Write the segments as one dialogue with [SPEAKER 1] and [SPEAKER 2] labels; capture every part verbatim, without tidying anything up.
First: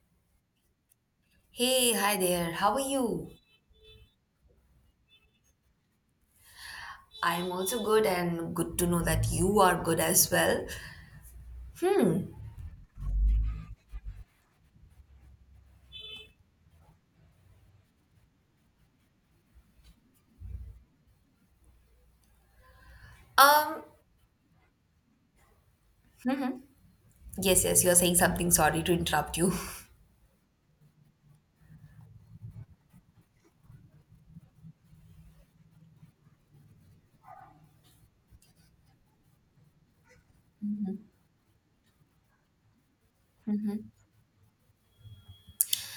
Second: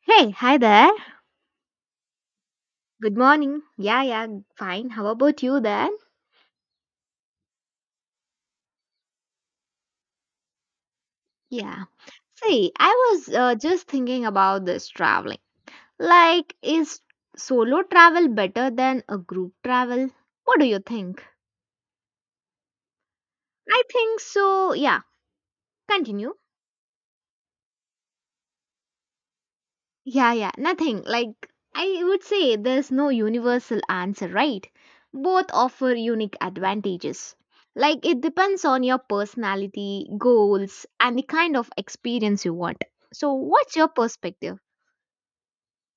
[SPEAKER 1] Hey, hi there.
[SPEAKER 2] Hey, hi there. How are
[SPEAKER 1] Good
[SPEAKER 2] you?
[SPEAKER 1] morning. Yeah, yeah, fine. How about you then?
[SPEAKER 2] I'm also good and good to know that you are good as well.
[SPEAKER 1] Yeah.
[SPEAKER 2] Hmm.
[SPEAKER 1] See, I was uh, just thinking about this traveling. Like, is solo travel better than a group travel? What do you think? I
[SPEAKER 2] Um,
[SPEAKER 1] think so. Yeah, continue.
[SPEAKER 2] yes, yes, you're saying something. Sorry to interrupt you.
[SPEAKER 1] Yeah, yeah, nothing. Like, I would say there's no universal answer, right? Both offer unique advantages. Like, it depends on your personality, goals, and the kind of experience you want. So, what's your perspective?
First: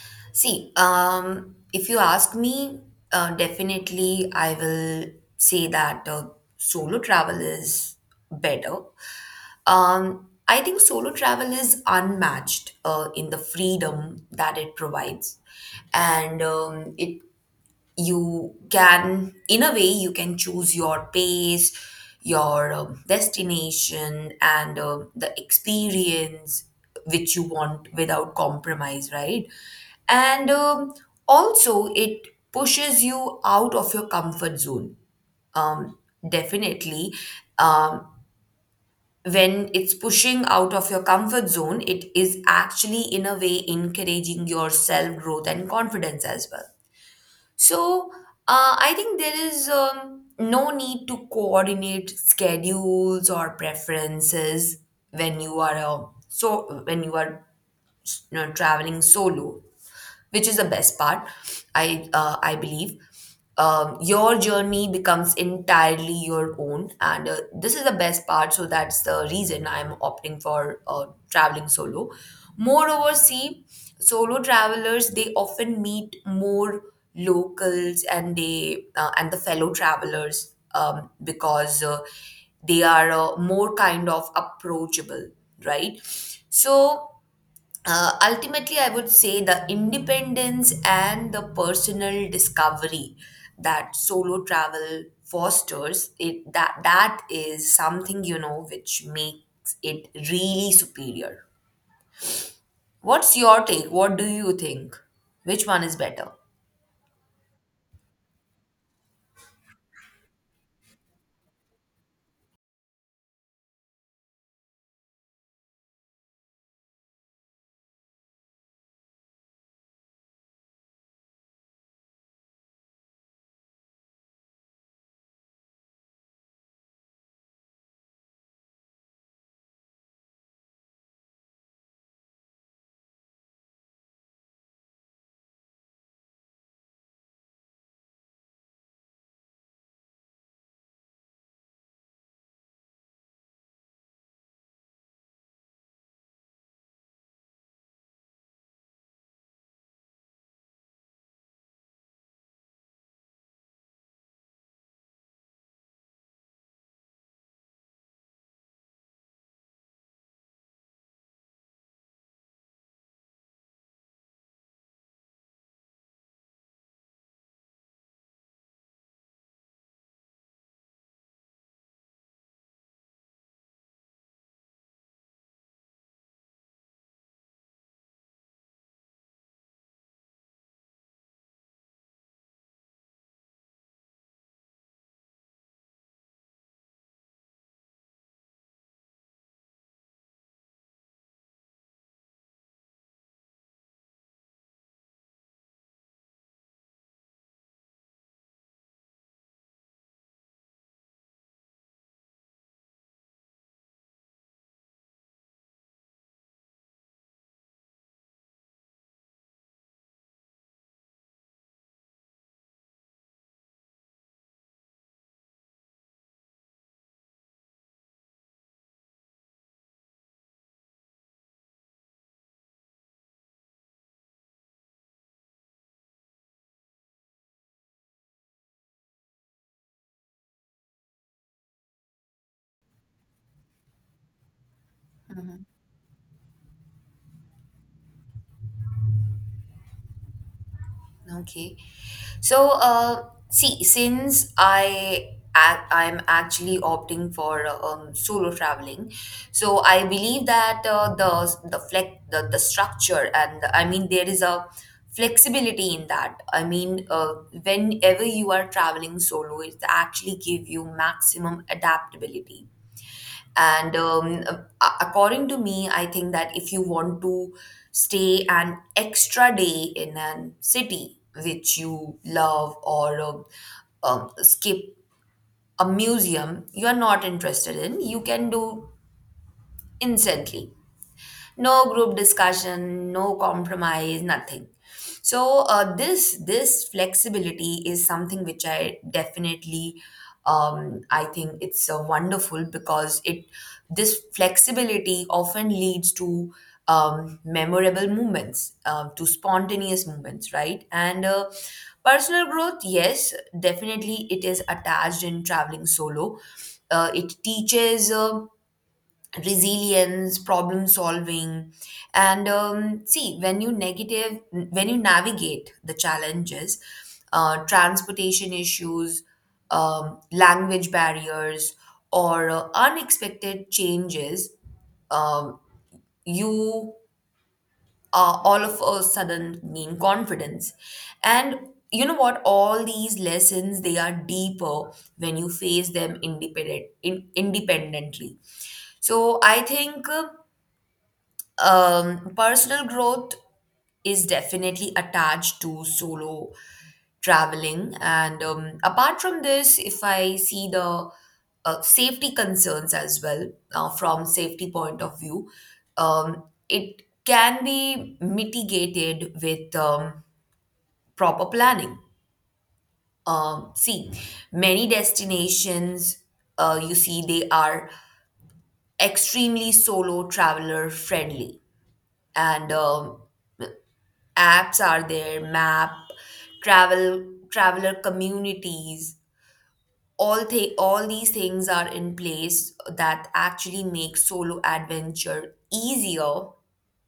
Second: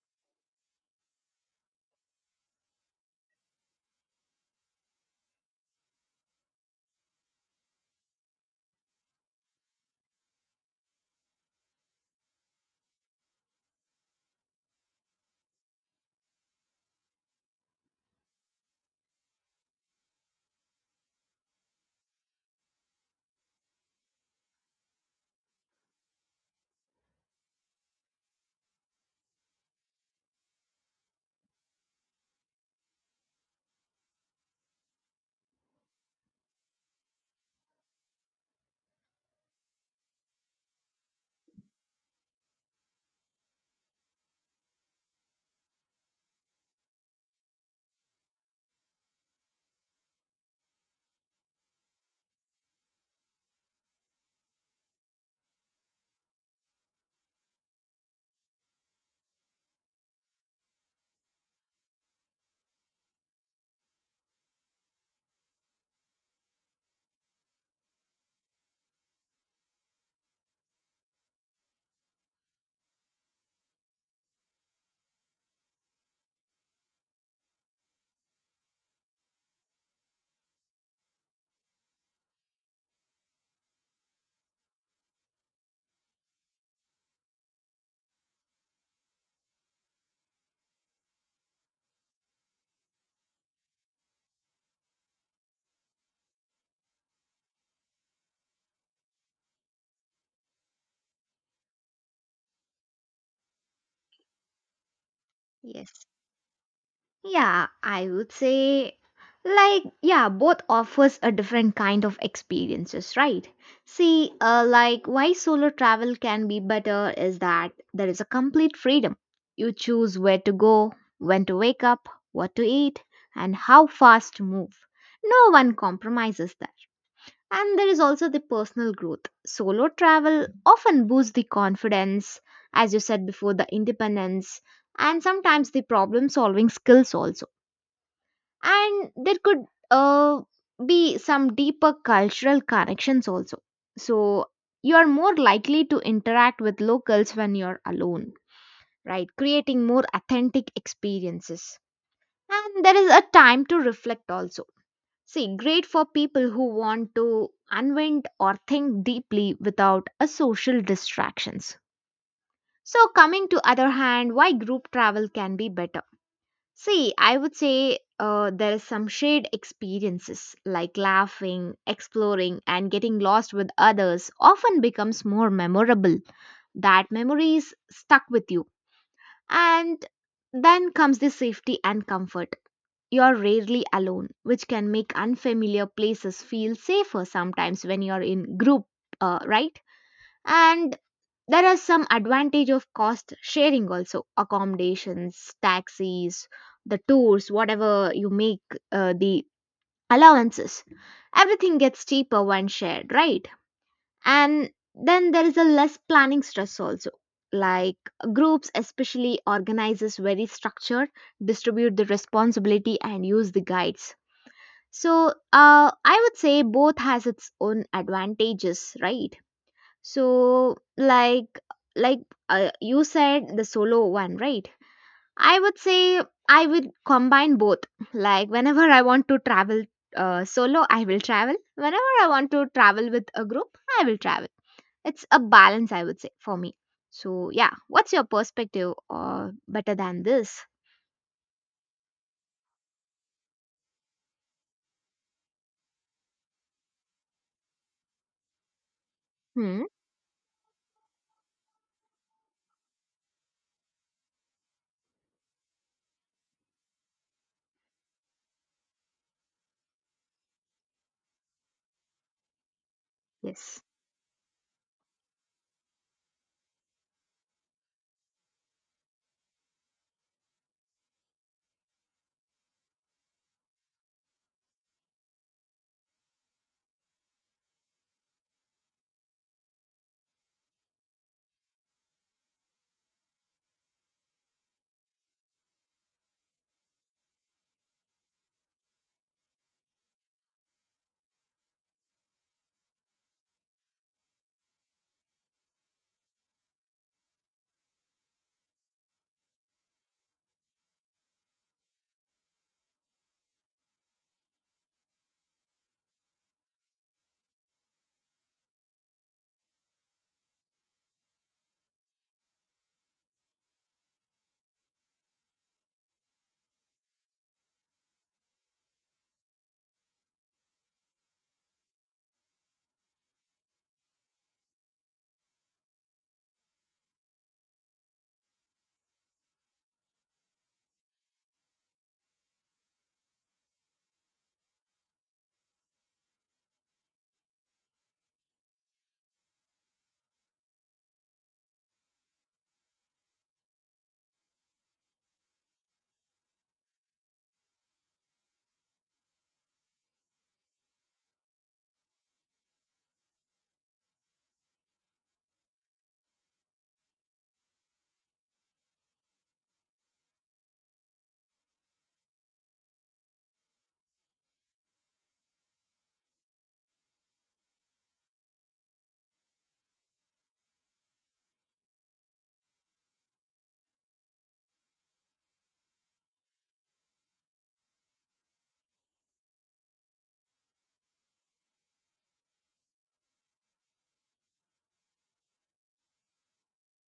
[SPEAKER 2] See, um, if you ask me, uh, definitely I will say that uh, solo travel is better. Um, I think solo travel is unmatched uh, in the freedom that it provides, and um, it you can in a way you can choose your pace, your um, destination, and um the experience which you want without compromise, right? And um, also it pushes you out of your comfort zone. um, definitely, um, when it's pushing out of your comfort zone, it is actually in a way encouraging your self growth and confidence as well. So, uh, I think there is um, no need to coordinate schedules or preferences when you are a, so when you are, you know, traveling solo, which is the best part. I uh, i believe um, your journey becomes entirely your own, and uh, this is the best part. So that's the reason I'm opting for uh, traveling solo. Moreover, see, solo travelers, they often meet more locals, and they uh, and the fellow travelers, um, because uh, they are uh, more kind of approachable, right? So uh, ultimately, I would say the independence and the personal discovery that solo travel fosters, it that that is something, you know, which makes it really superior. What's your take? What do you think? Which one is
[SPEAKER 1] Yes.
[SPEAKER 2] better?
[SPEAKER 1] Yeah, I would say like yeah, both offers a different kind of experiences, right? See, uh, like why solo travel can be better is that there is a complete freedom. You choose where to go, when to wake up, what to eat, and how fast to move. No one compromises there. And there is also the personal growth. Solo travel often boosts the confidence, as you said before, the independence, and sometimes the problem solving skills also, and there could uh, be some deeper cultural connections also. So you are more likely to interact with locals when you're alone, right, creating more authentic experiences. And there is a time to reflect also. See, great for people who want to unwind or think deeply without a social distractions. So coming to other hand, why group travel can be better? See, I would say uh, there is some shared experiences like laughing, exploring, and getting lost with others often becomes more memorable. That memories stuck with you. And then comes the safety and comfort. You're rarely alone, which can make unfamiliar places feel safer sometimes when you're in group, uh, right? And there are some advantage of cost sharing also, accommodations, taxis, the tours, whatever you make, uh, the allowances. Everything gets cheaper when shared, right? And then there is a less planning stress also. Like groups, especially organizes very structured, distribute the responsibility and use the guides. So uh, I would say both has its own advantages, right? So, like, like uh, you said, the solo one, right? I would say I would combine both. Like, whenever I want to travel uh, solo, I will travel. Whenever I want to travel with a group, I will travel. It's a balance, I would say, for me. So, yeah, what's your perspective or better than this?
[SPEAKER 2] Okay. So, uh, see, since I ac- I'm actually opting for uh, um, solo traveling, so
[SPEAKER 1] Hmm,
[SPEAKER 2] I believe that uh, the the flex the, the structure, and I mean there is a flexibility in that. I mean, uh, whenever you are traveling solo, it actually give you maximum adaptability.
[SPEAKER 1] yes.
[SPEAKER 2] And um, a- according to me, I think that if you want to stay an extra day in a city which you love, or um, um, skip a museum you are not interested in, you can do instantly. No group discussion, no compromise, nothing. So uh, this this flexibility is something which I definitely, um, I think it's uh, wonderful, because it this flexibility often leads to um, memorable movements, uh, to spontaneous movements, right? And uh, personal growth, yes, definitely it is attached in traveling solo. Uh, it teaches uh, resilience, problem solving. And um, see, when you negative when you navigate the challenges, uh, transportation issues, um, language barriers, or uh, unexpected changes, um, you are all of a sudden gain confidence. And you know what, all these lessons, they are deeper when you face them independent in, independently. So I think, uh, um, personal growth is definitely attached to solo traveling. And um, apart from this, if I see the uh, safety concerns as well, uh, from safety point of view, um, it can be mitigated with um, proper planning. Um, see, many destinations, uh, you see, they are extremely solo traveler friendly. And um, apps are there, map, travel traveler communities, all th- all these things are in place that actually make solo adventure easier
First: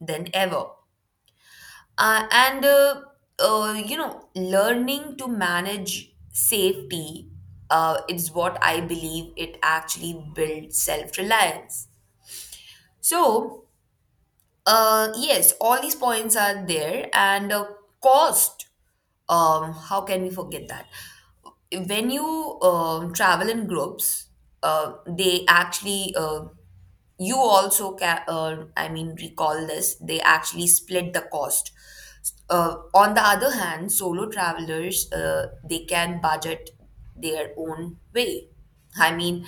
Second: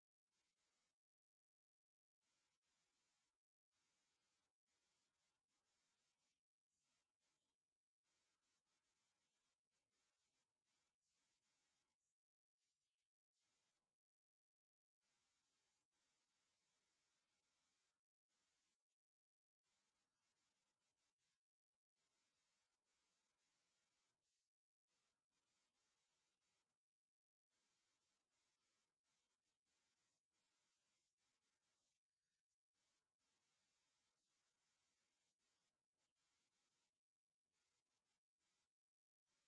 [SPEAKER 2] than ever. Uh, and uh, uh, You know, learning to manage safety uh, is what I believe it actually builds self-reliance. So, Uh, yes, all these points are there, and uh, cost. Um, how can we forget that? When you um travel in groups, uh, they actually uh, you also ca- uh, I mean, recall this, they actually split the cost. Uh, on the other hand, solo travelers, uh, they can budget their own way. I mean,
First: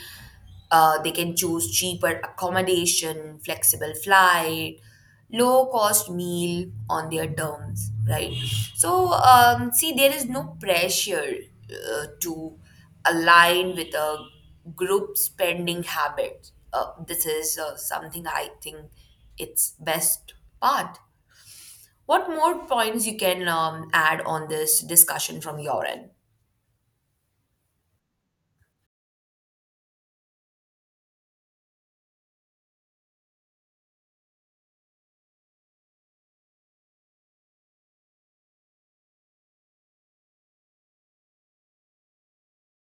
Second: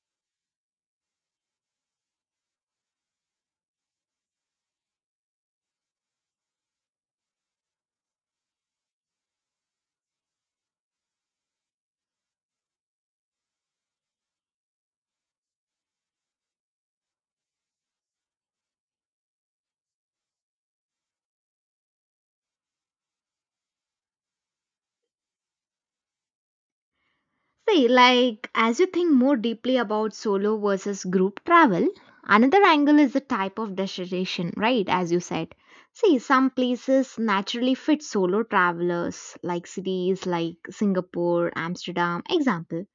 [SPEAKER 2] uh, they can choose cheaper accommodation, flexible flight, low cost meal on their terms, right? So um, see, there is no pressure uh, to align with a group spending habit. Uh, this is uh, something I think it's best part. What more points you can um, add on this discussion from your end?
[SPEAKER 1] See, like, as you think more deeply about solo versus group travel, another angle is the type of destination, right? As you said. See, some places naturally fit solo travelers, like cities like Singapore, Amsterdam, example.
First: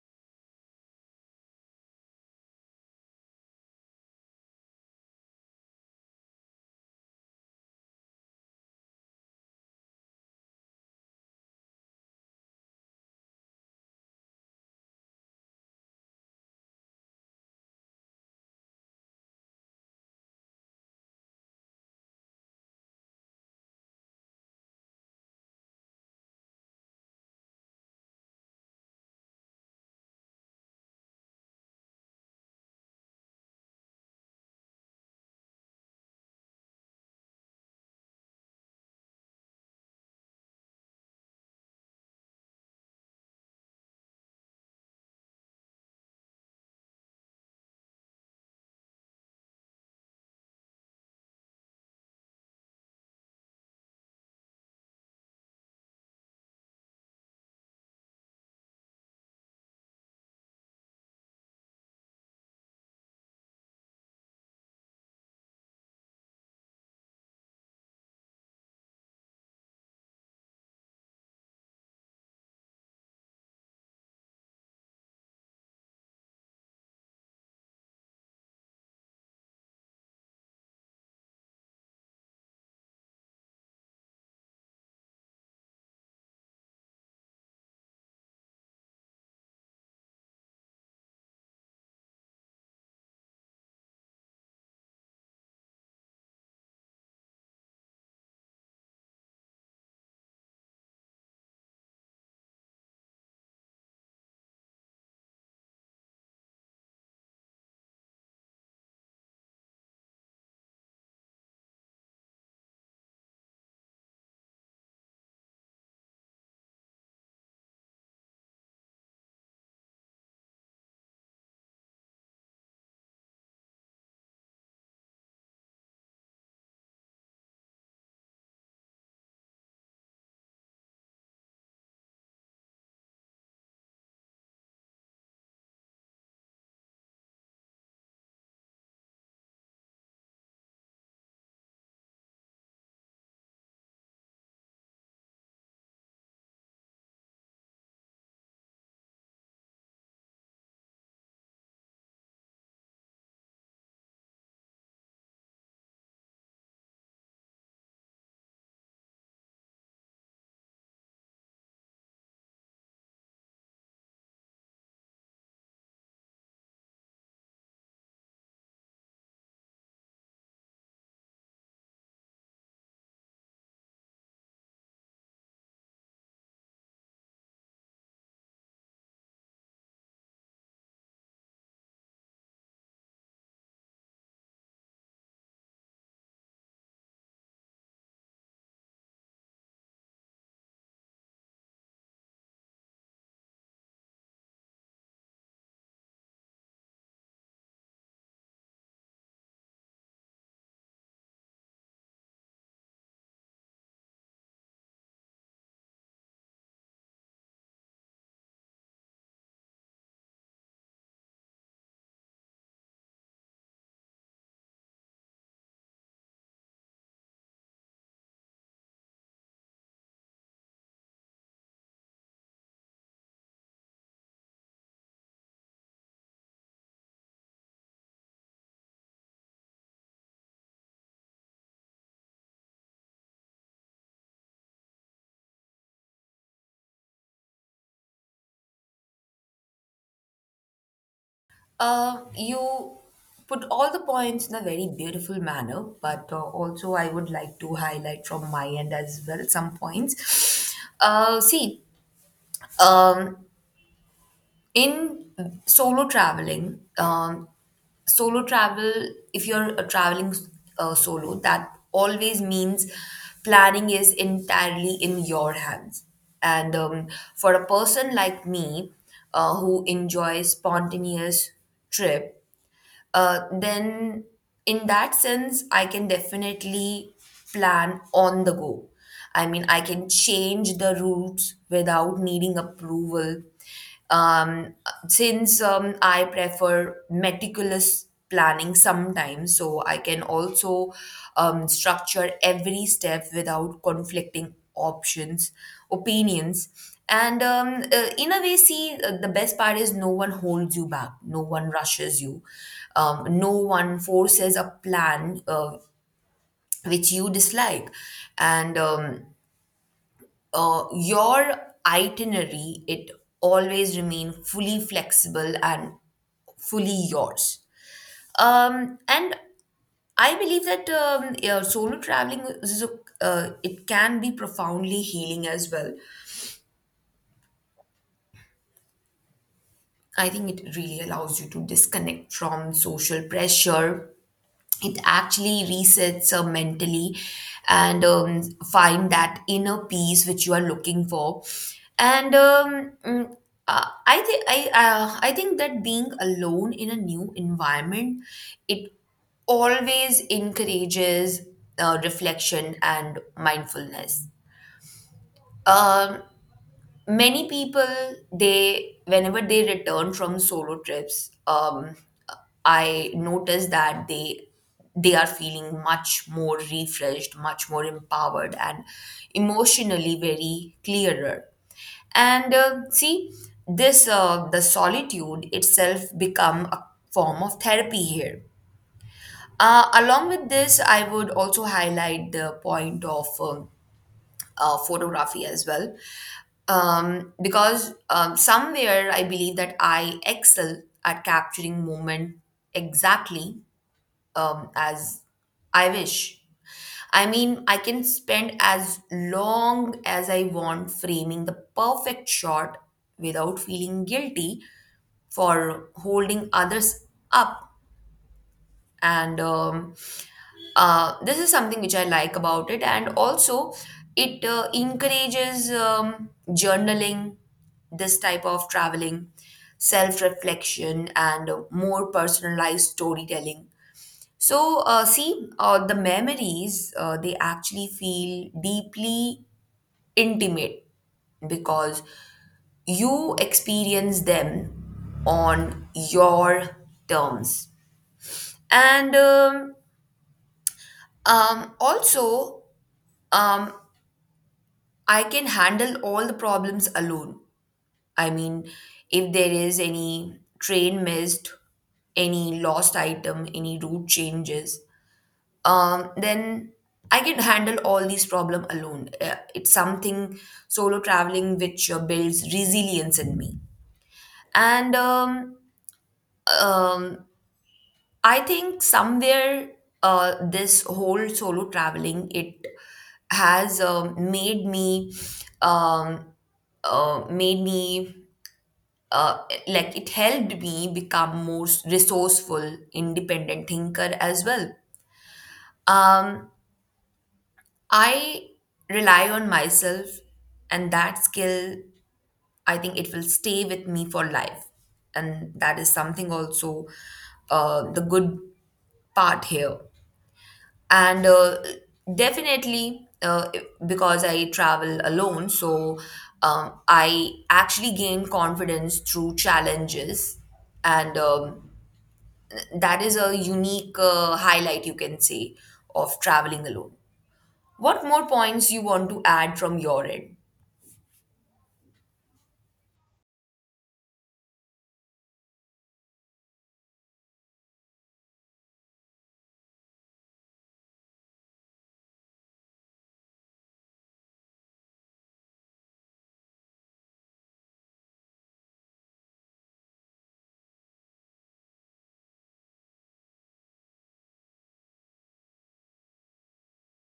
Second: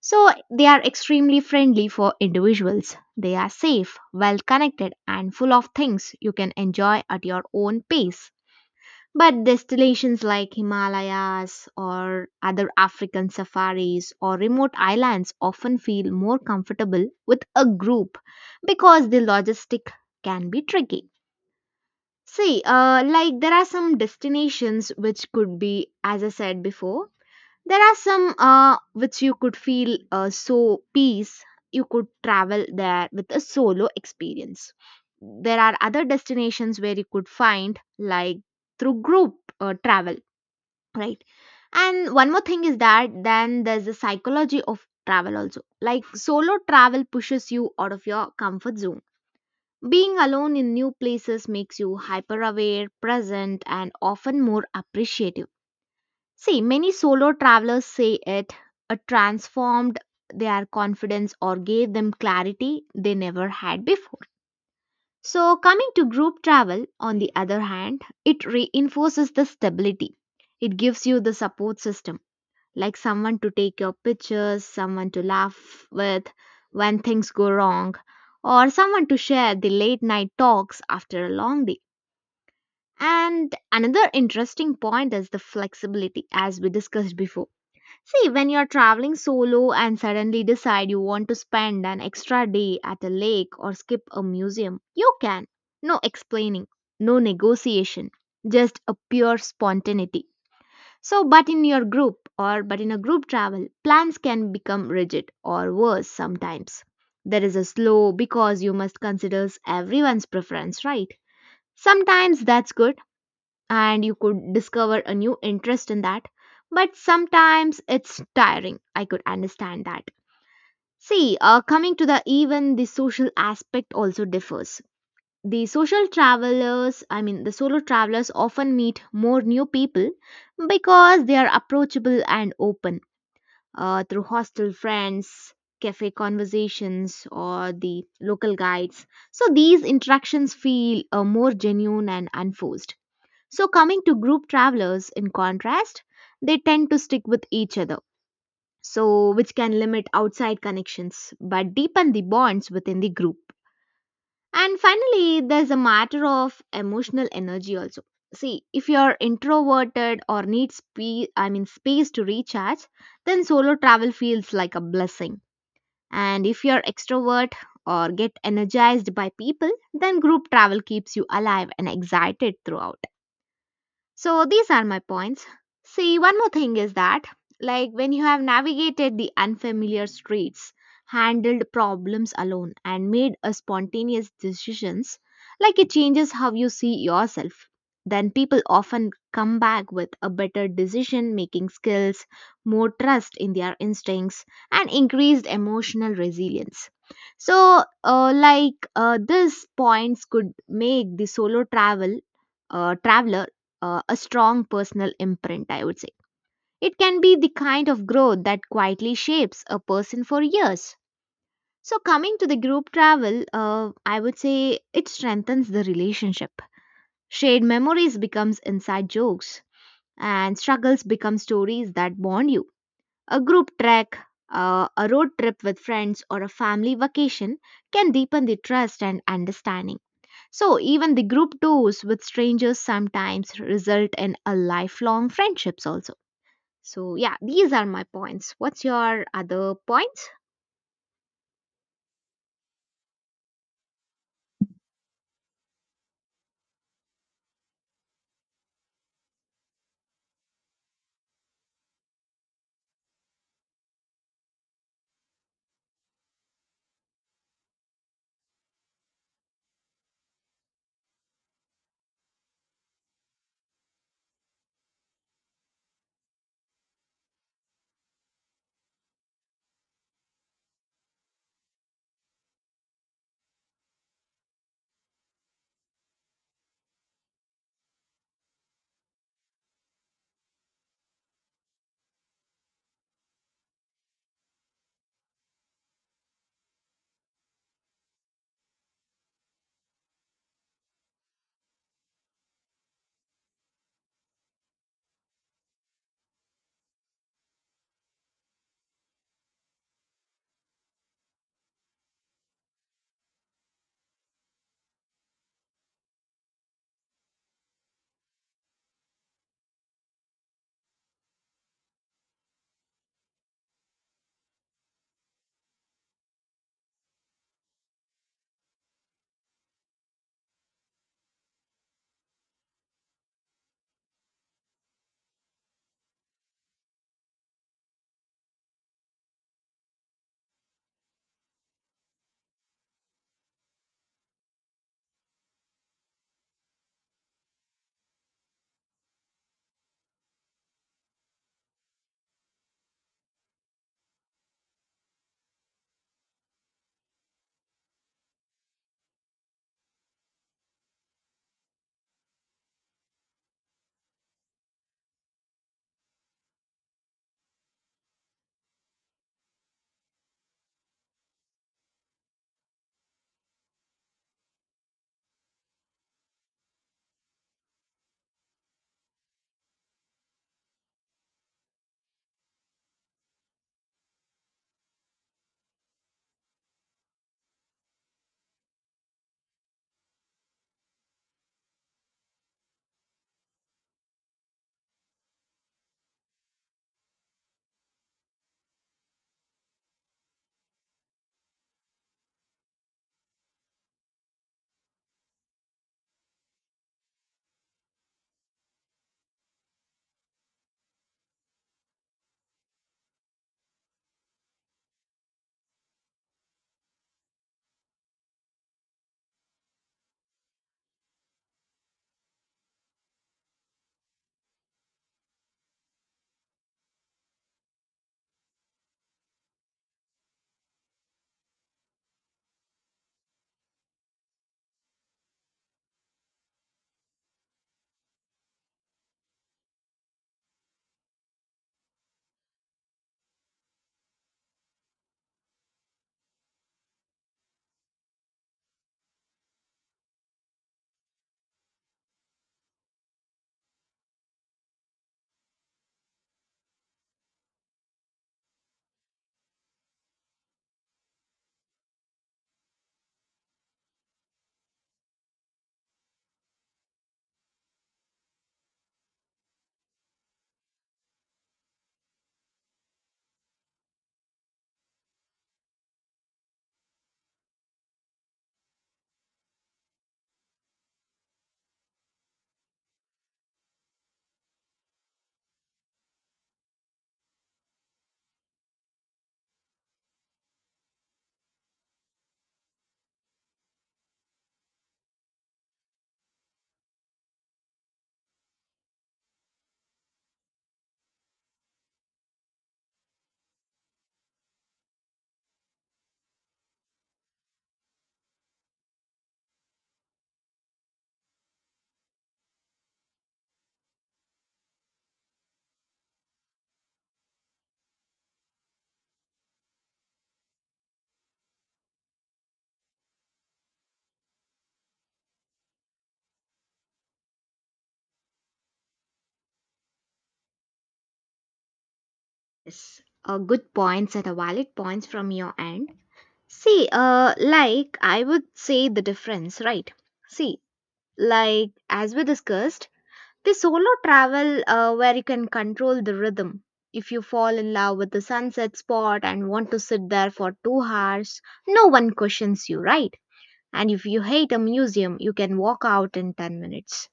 [SPEAKER 1] So, they are extremely friendly for individuals. They are safe, well connected, and full of things you can enjoy at your own pace. But destinations like Himalayas or other African safaris or remote islands often feel more comfortable with a group because the logistic can be tricky. See, uh, like there are some destinations which could be, as I said before, there are some uh, which you could feel uh, so peace, you could travel there with a solo experience. There are other destinations where you could find, like through group uh, travel, right. And one more thing is that then there's the psychology of travel also. Like solo travel pushes you out of your comfort zone. Being alone in new places makes you hyper aware, present and often more appreciative. See, many solo travelers say it uh, transformed their confidence or gave them clarity they never had before. So coming to group travel on the other hand, it reinforces the stability. It gives you the support system, like someone to take your pictures, someone to laugh with when things go wrong, or someone to share the late night talks after a long day. And another interesting point is the flexibility, as we discussed before. See, when you're traveling solo and suddenly decide you want to spend an extra day at a lake or skip a museum, you can. No explaining, no negotiation, just a pure spontaneity. So, but in your group or but in a group travel, plans can become rigid or worse sometimes. There is a slow because you must consider everyone's preference, right? Sometimes that's good and you could discover a new interest in that, but sometimes it's tiring. I could understand that. See, uh, coming to the even the social aspect also differs. The social travelers, I mean, the solo travelers often meet more new people because they are approachable and open, uh, through hostel friends, cafe conversations, or the local guides. So these interactions feel uh, more genuine and unforced. So, coming to group travelers, in contrast, they tend to stick with each other, so which can limit outside connections but deepen the bonds within the group. And finally, there's a matter of emotional energy also. See, if you're introverted or need spe- I mean space to recharge, then solo travel feels like a blessing. And if you're extrovert or get energized by people, then group travel keeps you alive and excited throughout. So these are my points. See, one more thing is that, like when you have navigated the unfamiliar streets, handled problems alone, and made a spontaneous decisions, like it changes how you see yourself. Then people often come back with a better decision making skills, more trust in their instincts, and increased emotional resilience. So, uh, like uh, these points could make the solo travel uh, traveler uh, a strong personal imprint, I would say. It can be the kind of growth that quietly shapes a person for years. So, coming to the group travel, uh, I would say it strengthens the relationship. Shared memories becomes inside jokes, and struggles become stories that bond you. A group trek, uh, a road trip with friends, or a family vacation can deepen the trust and understanding. So, even the group tours with strangers sometimes result in a lifelong friendships also. So, yeah, these are my points. What's your other points?
[SPEAKER 2] Uh, you put all the points in a very beautiful manner, but uh, also I would like to highlight from my end as well some points. Uh, see, um, in solo traveling, um, solo travel, if you're uh, traveling uh, solo, that always means planning is entirely in your hands. And um, for a person like me, uh, who enjoys spontaneous trip, uh, then in that sense, I can definitely plan on the go. I mean, I can change the routes without needing approval. Um, since um, I prefer meticulous planning sometimes, so I can also um, structure every step without conflicting options, opinions. And um, uh, in a way, see, uh, the best part is no one holds you back, no one rushes you, um, no one forces a plan uh, which you dislike, and um, uh, your itinerary, it always remain fully flexible and fully yours. Um, and I believe that um, yeah, solo traveling is a, uh, it can be profoundly healing as well. I think it really allows you to disconnect from social pressure. It actually resets uh, mentally and um, find that inner peace which you are looking for. And um, mm, uh, I think I uh, I think that being alone in a new environment, it always encourages uh, reflection and mindfulness. Um, many people, they whenever they return from solo trips, um I notice that they they are feeling much more refreshed, much more empowered, and emotionally very clearer. And uh, see, this uh, the solitude itself become a form of therapy here. Uh, along with this, I would also highlight the point of um, uh, photography as well, um, because um, somewhere I believe that I excel at capturing moment exactly um, as I wish. I mean, I can spend as long as I want framing the perfect shot without feeling guilty for holding others up. And um, uh, this is something which I like about it, and also it uh, encourages um, journaling, this type of traveling, self reflection, and uh, more personalized storytelling. So, uh, see, uh, the memories, uh, they actually feel deeply intimate because you experience them on your terms. And um, Um, also, um, I can handle all the problems alone. I mean, if there is any train missed, any lost item, any route changes, um, then I can handle all these problems alone. Uh, It's something solo traveling which uh, builds resilience in me. And um, um, I think somewhere uh, this whole solo traveling, it has um made me, um, uh, made me uh, like, it helped me become more resourceful, independent thinker as well. Um, I rely on myself, and that skill, I think it will stay with me for life, and that is something also uh, the good part here. And uh, definitely, uh, because I travel alone, so um, I actually gain confidence through challenges. And um, that is a unique uh, highlight, you can say, of traveling alone. What more points you want to add from your end?
[SPEAKER 1] Yes, uh, good points and a valid points from your end. See, uh, like I would say the difference, right? See, like as we discussed, the solo travel uh, where you can control the rhythm. If you fall in love with the sunset spot and want to sit there for two hours, no one questions you, right? And if you hate a museum, you can walk out in ten minutes.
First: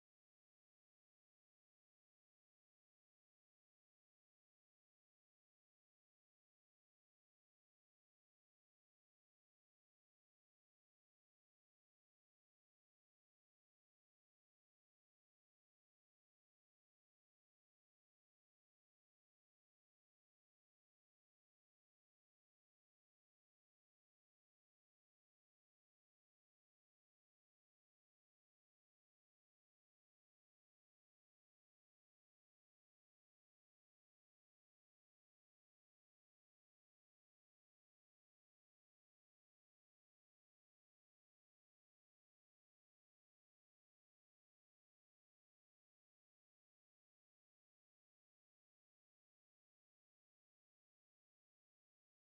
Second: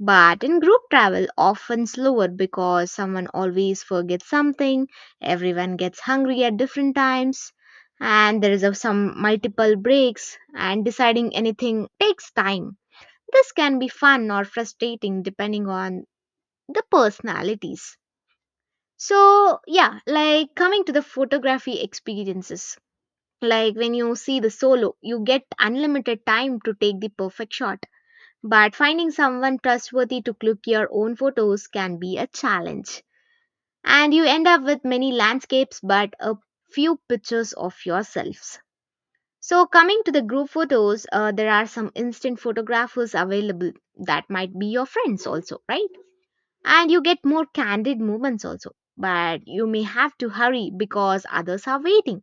[SPEAKER 1] But in group travel, often slower because someone always forgets something, everyone gets hungry at different times, and there is a- some multiple breaks, and deciding anything takes time. This can be fun or frustrating depending on the personalities. So, yeah, like coming to the photography experiences. Like when you see the solo, you get unlimited time to take the perfect shot, but finding someone trustworthy to cook your own photos can be a challenge. And you end up with many landscapes but a few pictures of yourselves. So, coming to the group photos, uh, there are some instant photographers available that might be your friends also, right? And you get more candid moments also. But you may have to hurry because others are waiting.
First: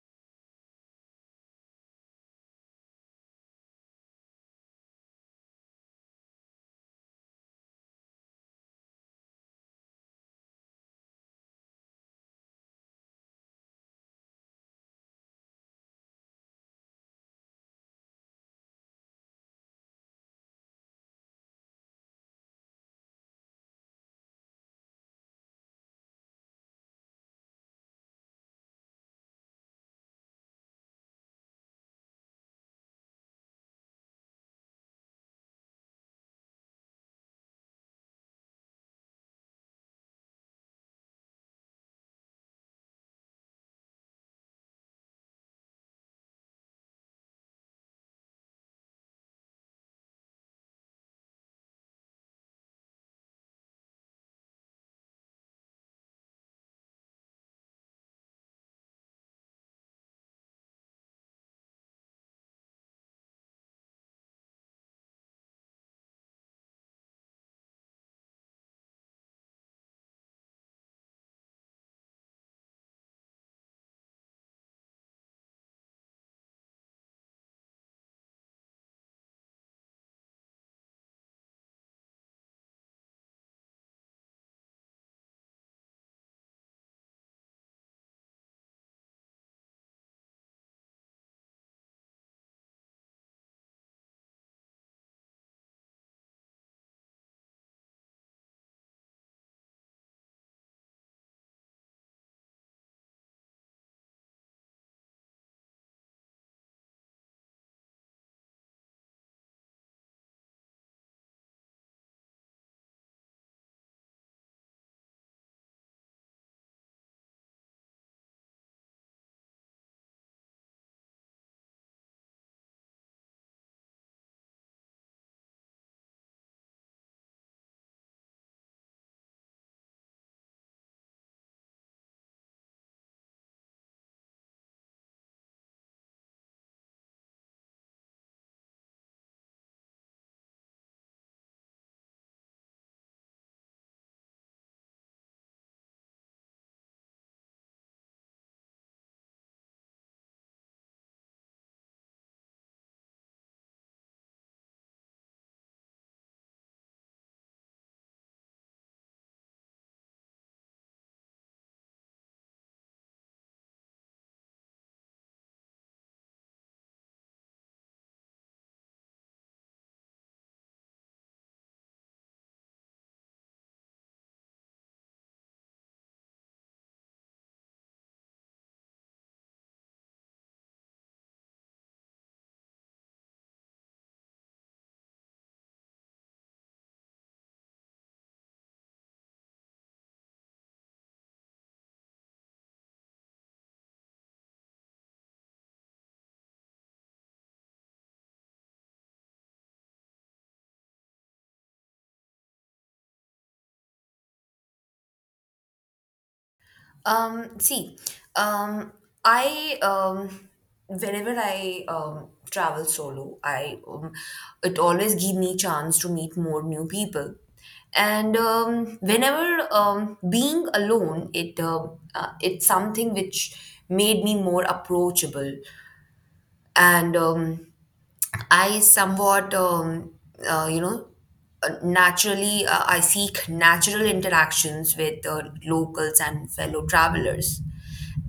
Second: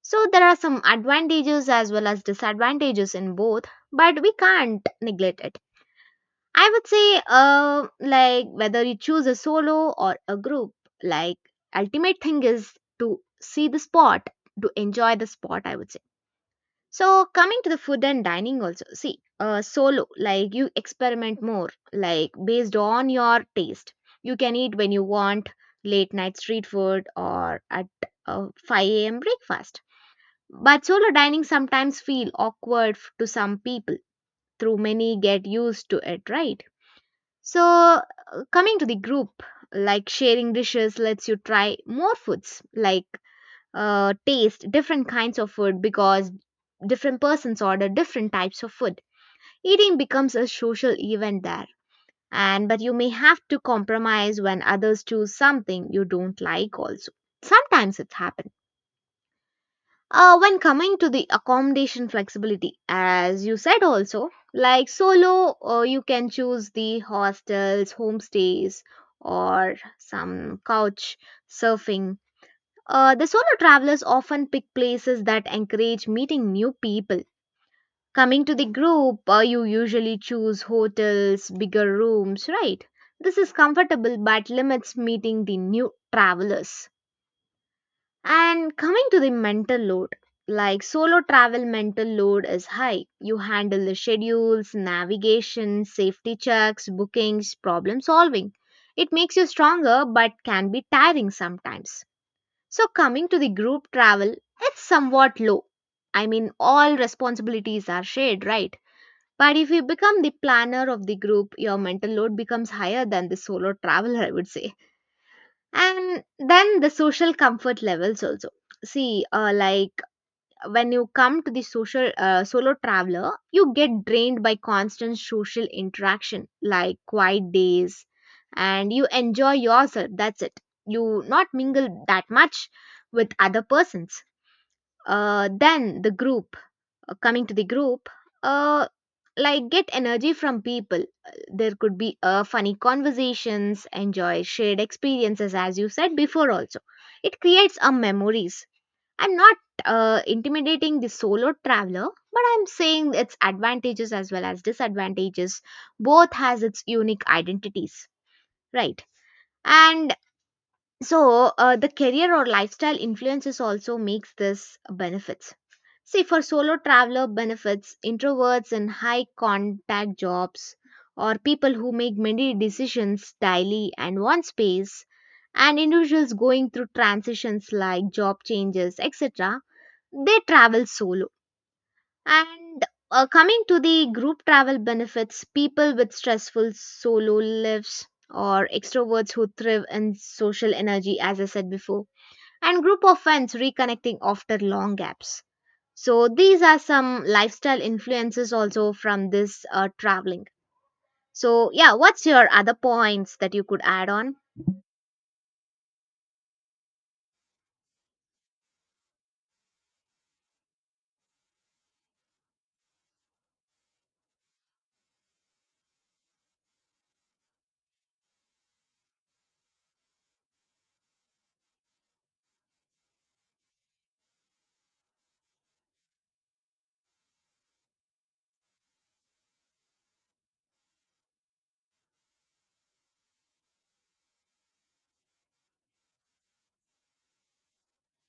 [SPEAKER 1] So, there are some advantages as well as disadvantages in both, but we can't neglect it. I would say, uh, like whether you choose a solo or a group, like ultimate thing is to see the spot, to enjoy the spot. I would say. So coming to the food and dining also, see, uh, solo like you experiment more, like based on your taste. You can eat when you want, late night street food or at uh, five a m breakfast. But solo dining sometimes feel awkward f- to some people. Through many get used to it, right? So, uh, coming to the group, like sharing dishes lets you try more foods, like uh, taste different kinds of food because different persons order different types of food. Eating becomes a social event there. And but you may have to compromise when others choose something you don't like also. Sometimes it happens uh, when coming to the accommodation flexibility, as you said also, like solo, uh, you can choose the hostels, homestays, or some couch surfing. Uh, the solo travelers often pick places that encourage meeting new people. Coming to the group, uh, you usually choose hotels, bigger rooms, right? This is comfortable but limits meeting the new travelers. And coming to the mental load, like solo travel mental load is high. You handle the schedules, navigation, safety checks, bookings, problem solving. It makes you stronger but can be tiring sometimes. So coming to the group travel, it's somewhat low. I mean all responsibilities are shared, right? But if you become the planner of the group, your mental load becomes higher than the solo traveler, I would say, and then the social comfort levels also. See uh, like when you come to the social, uh, solo traveler, you get drained by constant social interaction like quiet days, and you enjoy yourself, that's it. You not mingle that much with other persons. Uh, then the group uh, Coming to the group, uh, like get energy from people. There could be uh, funny conversations, enjoy shared experiences, as you said before also. It creates a memories. I'm not uh, intimidating the solo traveler, but I'm saying its advantages as well as disadvantages. Both has its unique identities, right? And so uh, the career or lifestyle influences also makes this benefits. See, for solo traveler benefits introverts in high contact jobs, or people who make many decisions daily and want space, and individuals going through transitions like job changes, et cetera, they travel solo. And uh, Coming to the group travel benefits, people with stressful solo lives or extroverts who thrive in social energy, as I said before, and group of friends reconnecting after long gaps. So these are some lifestyle influences also from this uh, traveling. So yeah, what's your other points that you could add on?
[SPEAKER 2] Um, see, um, I um, whenever I um, travel solo, I um, it always give me chance to meet more new people. And um, whenever um, being alone, it uh, uh, it's something which made me more approachable. And um, I somewhat, um, uh, you know, uh, naturally, uh, I seek natural interactions with uh, locals and fellow travelers.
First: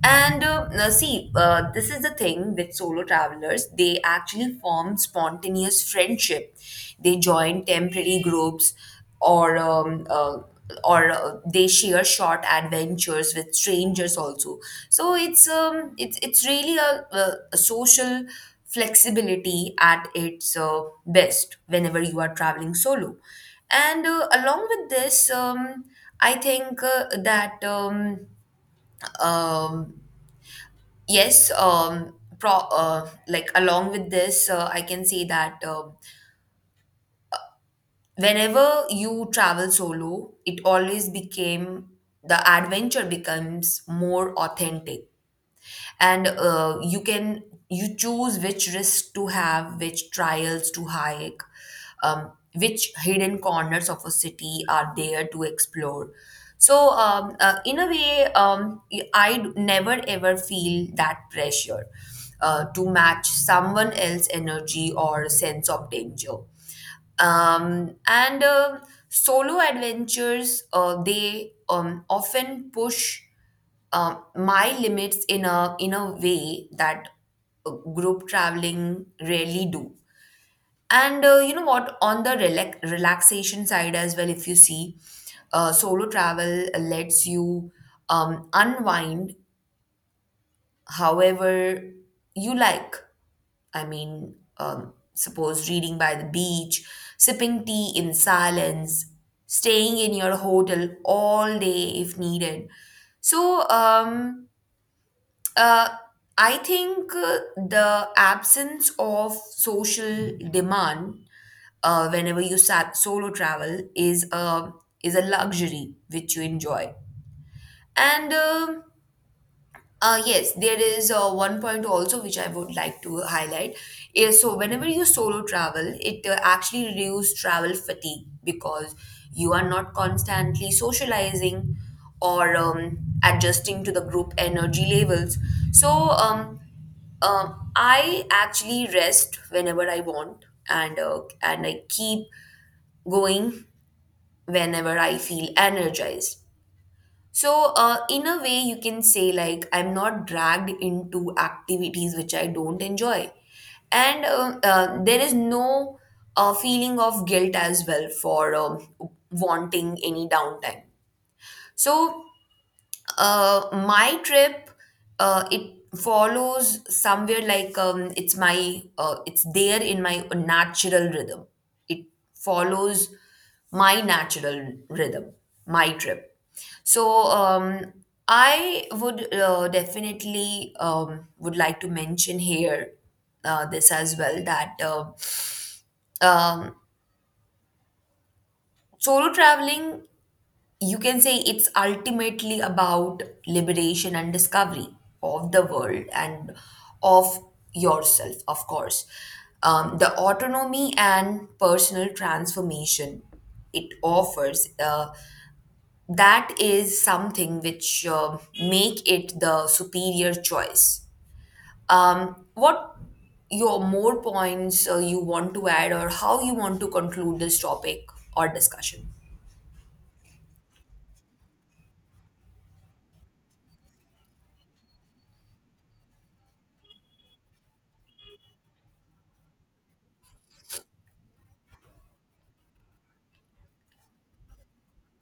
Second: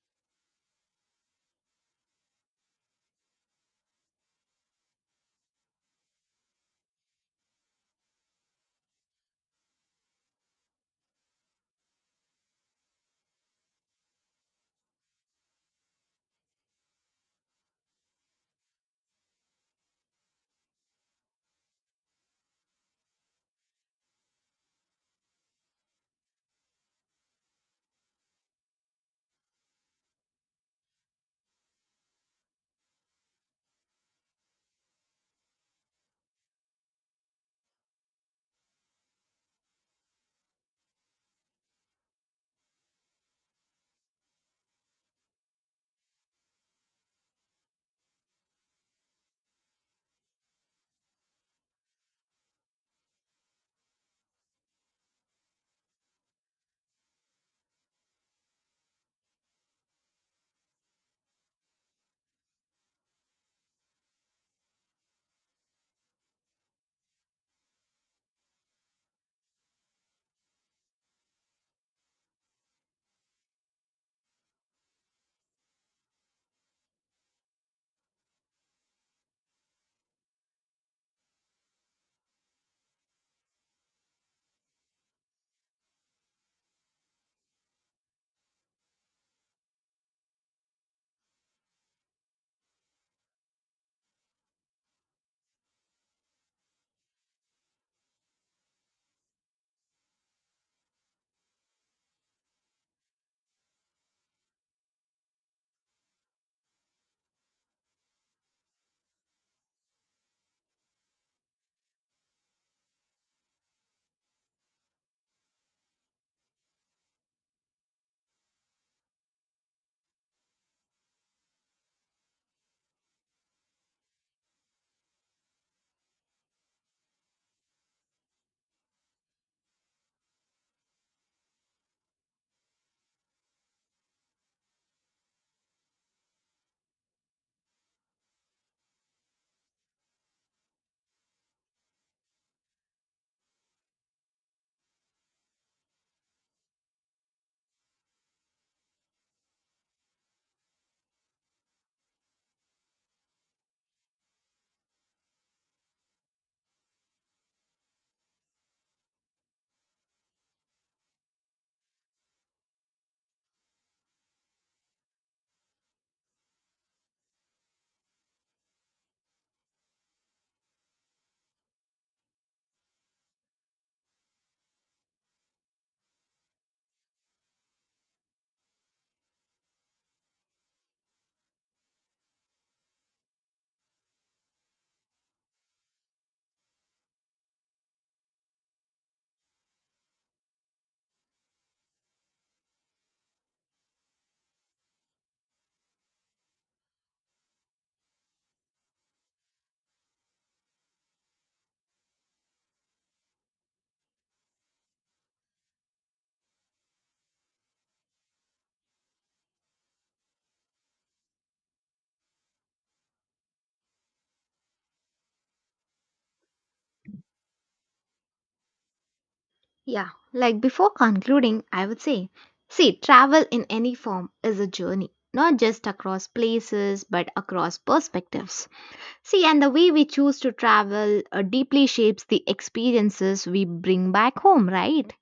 [SPEAKER 2] And uh, now see, uh, this is the thing with solo travelers. They actually form spontaneous friendship. They join temporary groups, or um, uh, or uh, they share short adventures with strangers also. So it's um it's it's really a, a, a social flexibility at its uh, best whenever you are traveling solo. And uh, along with this, um I think uh, that um um yes um pro uh, like, along with this, uh, I can say that um whenever you travel solo, it always became the adventure becomes more authentic, and uh, you can you choose which risks to have, which trials to hike, um, which hidden corners of a city are there to explore. So, um, uh, in a way, um, I d- never ever feel that pressure uh, to match someone else's energy or sense of danger. Um, and uh, solo adventures, uh, they um, often push um, my limits in a in a way that uh, group traveling rarely do. And uh, you know what, on the relax- relaxation side as well, if you see, uh, solo travel lets you um, unwind however you like. I mean, um, suppose reading by the beach, sipping tea in silence, staying in your hotel all day if needed. So, um, uh, I think uh, the absence of social demand, uh, whenever you sat solo travel, is a, is a luxury which you enjoy. And um uh, yes, there is uh, one point also which I would like to highlight. Is so whenever you solo travel, it uh, actually reduces travel fatigue because you are not constantly socializing or um, adjusting to the group energy levels. So um, um, I actually rest whenever I want. And uh, and I keep going whenever I feel energized. So, uh, in a way, you can say, like, I'm not dragged into activities which I don't enjoy. And uh, uh, there is no uh, feeling of guilt as well for um, wanting any downtime. So, uh, my trip, uh, it follows somewhere, like, um, it's my uh, it's there in my natural rhythm. It follows my natural rhythm, my trip. So um, I would, uh, definitely, um, would like to mention here uh, this as well, that uh, um, solo traveling, you can say it's ultimately about liberation and discovery of the world and of yourself, of course. Um, the autonomy and personal transformation it offers, uh, that is something which uh, make it the superior choice. Um, what your more points uh, you want to add, or how you want to conclude this topic or discussion?
[SPEAKER 1] Yeah, like before concluding, I would say, see, travel in any form is a journey, not just across places but across perspectives. See, and the way we choose to travel uh, deeply shapes the experiences we bring back home, right?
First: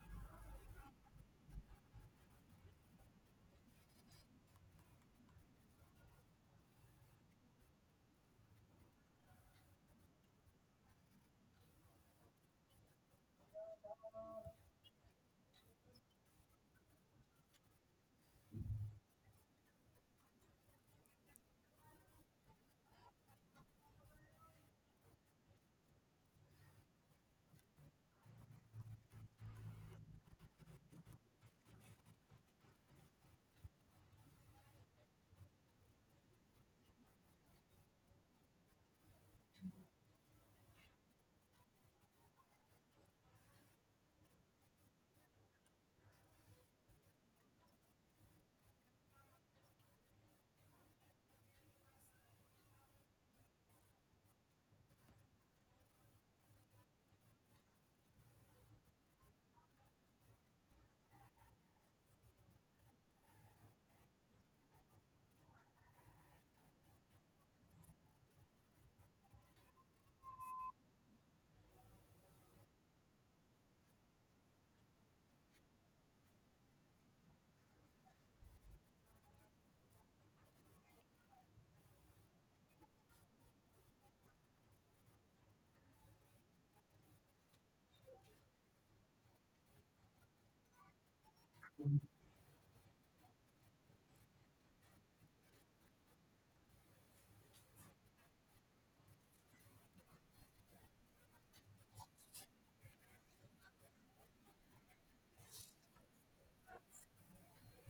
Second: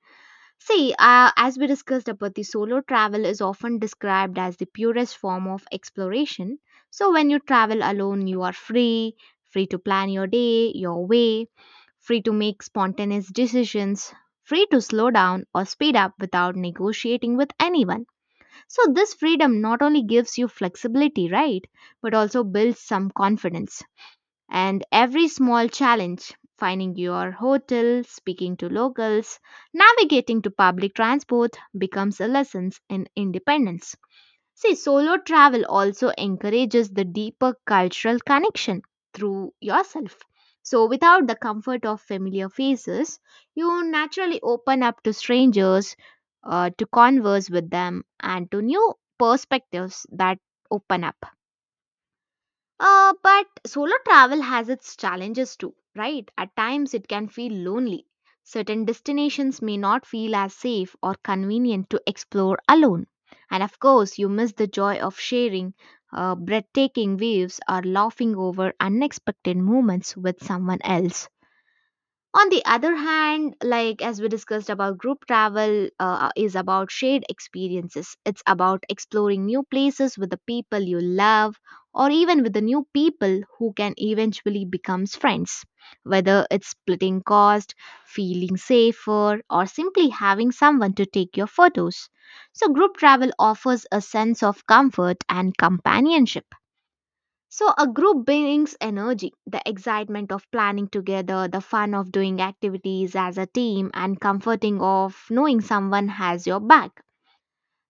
[SPEAKER 1] See, uh, as we discussed about the solo travel is often described as the purest form of exploration. So when you travel alone, you are free, free to plan your day, your way, free to make spontaneous decisions, free to slow down or speed up without negotiating with anyone. So this freedom not only gives you flexibility, right, but also builds some confidence. And every small challenge finding your hotel, speaking to locals, navigating to public transport becomes a lesson in independence. See, solo travel also encourages the deeper cultural connection through yourself. So, without the comfort of familiar faces, you naturally open up to strangers, uh, to converse with them, and to new perspectives that open up. Uh, but solo travel has its challenges too, right? At times it can feel lonely. Certain destinations may not feel as safe or convenient to explore alone. And of course, you miss the joy of sharing uh, breathtaking views or laughing over unexpected moments with someone else. On the other hand, like as we discussed about group travel, uh, is about shared experiences. It's about exploring new places with the people you love, or even with the new people who can eventually become friends. Whether it's splitting cost, feeling safer, or simply having someone to take your photos, so group travel offers a sense of comfort and companionship. So, a group brings energy, the excitement of planning together, the fun of doing activities as a team, and comforting of knowing someone has your back.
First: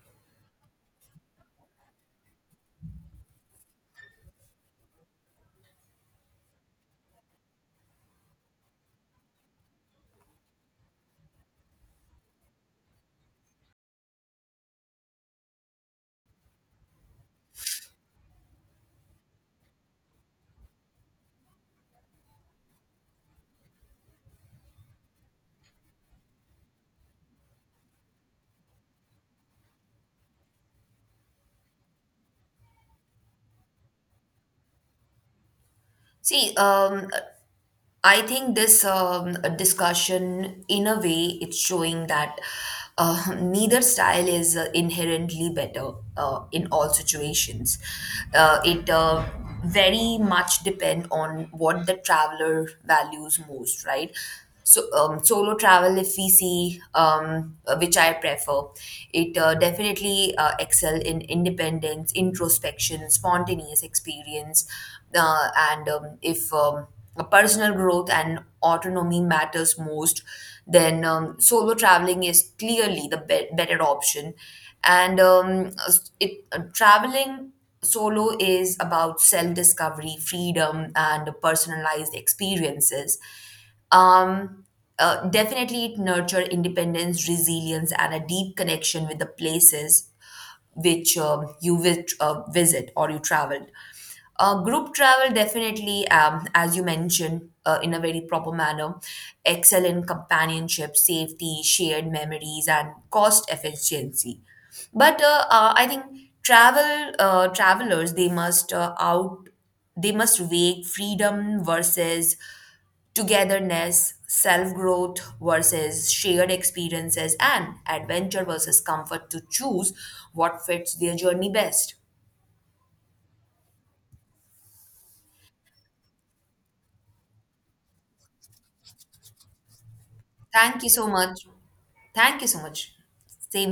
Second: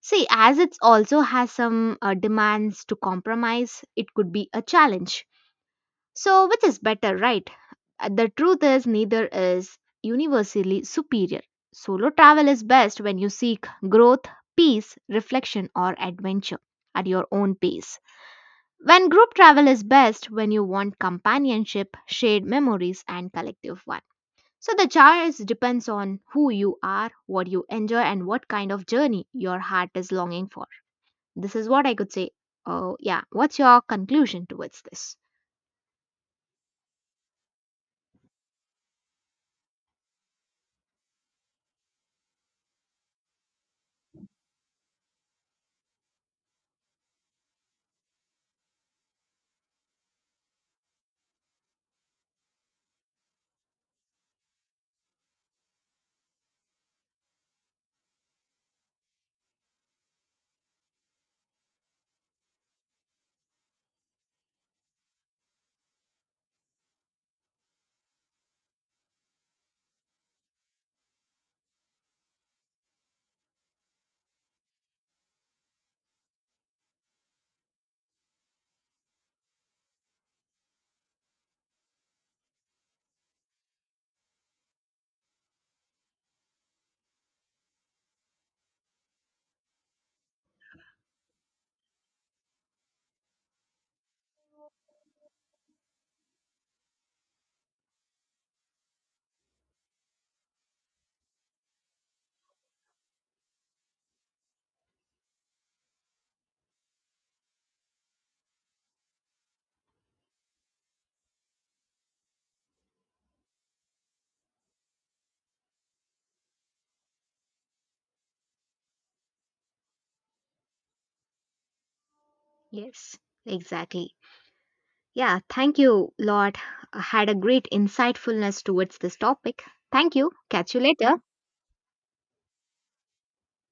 [SPEAKER 1] See, as it also has some uh, demands to compromise, it could be a challenge. So, which is better, right? Uh, The truth is, neither is universally superior. Solo travel is best when you seek growth, peace, reflection, or adventure at your own pace. When group travel is best when you want companionship, shared memories, and collective one. So the choice depends on who you are, what you enjoy, and what kind of journey your heart is longing for. This is what I could say. Oh, yeah. What's your conclusion towards this?
[SPEAKER 2] See, um, I think this um, discussion, in a way, it's showing that uh, neither style is uh, inherently better uh, in all situations. Uh, it uh, very much depend on what the traveler values most, right? So, um, solo travel, if we see, um, uh, which I prefer, it uh, definitely uh, excel in independence, introspection, spontaneous experience. Uh, and um, if um, a personal growth and autonomy matters most, then um, solo traveling is clearly the be- better option. And um, s- it uh, traveling solo is about self discovery, freedom, and personalized experiences. um, uh, definitely it nurture independence, resilience, and a deep connection with the places which um, you vis- uh, visit or you traveled. Uh, group travel, definitely, um, as you mentioned, uh, in a very proper manner, excel in companionship, safety, shared memories, and cost efficiency. But uh, uh, I think travel uh, travelers, they must uh, out they must weigh freedom versus togetherness, self growth versus shared experiences, and adventure versus comfort to choose what fits their journey best.
[SPEAKER 1] Yes, exactly. Yeah, thank you, Lord. I had a great insightfulness towards this topic. Thank you. Catch you
[SPEAKER 2] Thank you so
[SPEAKER 1] later.
[SPEAKER 2] much. Thank you so much. Same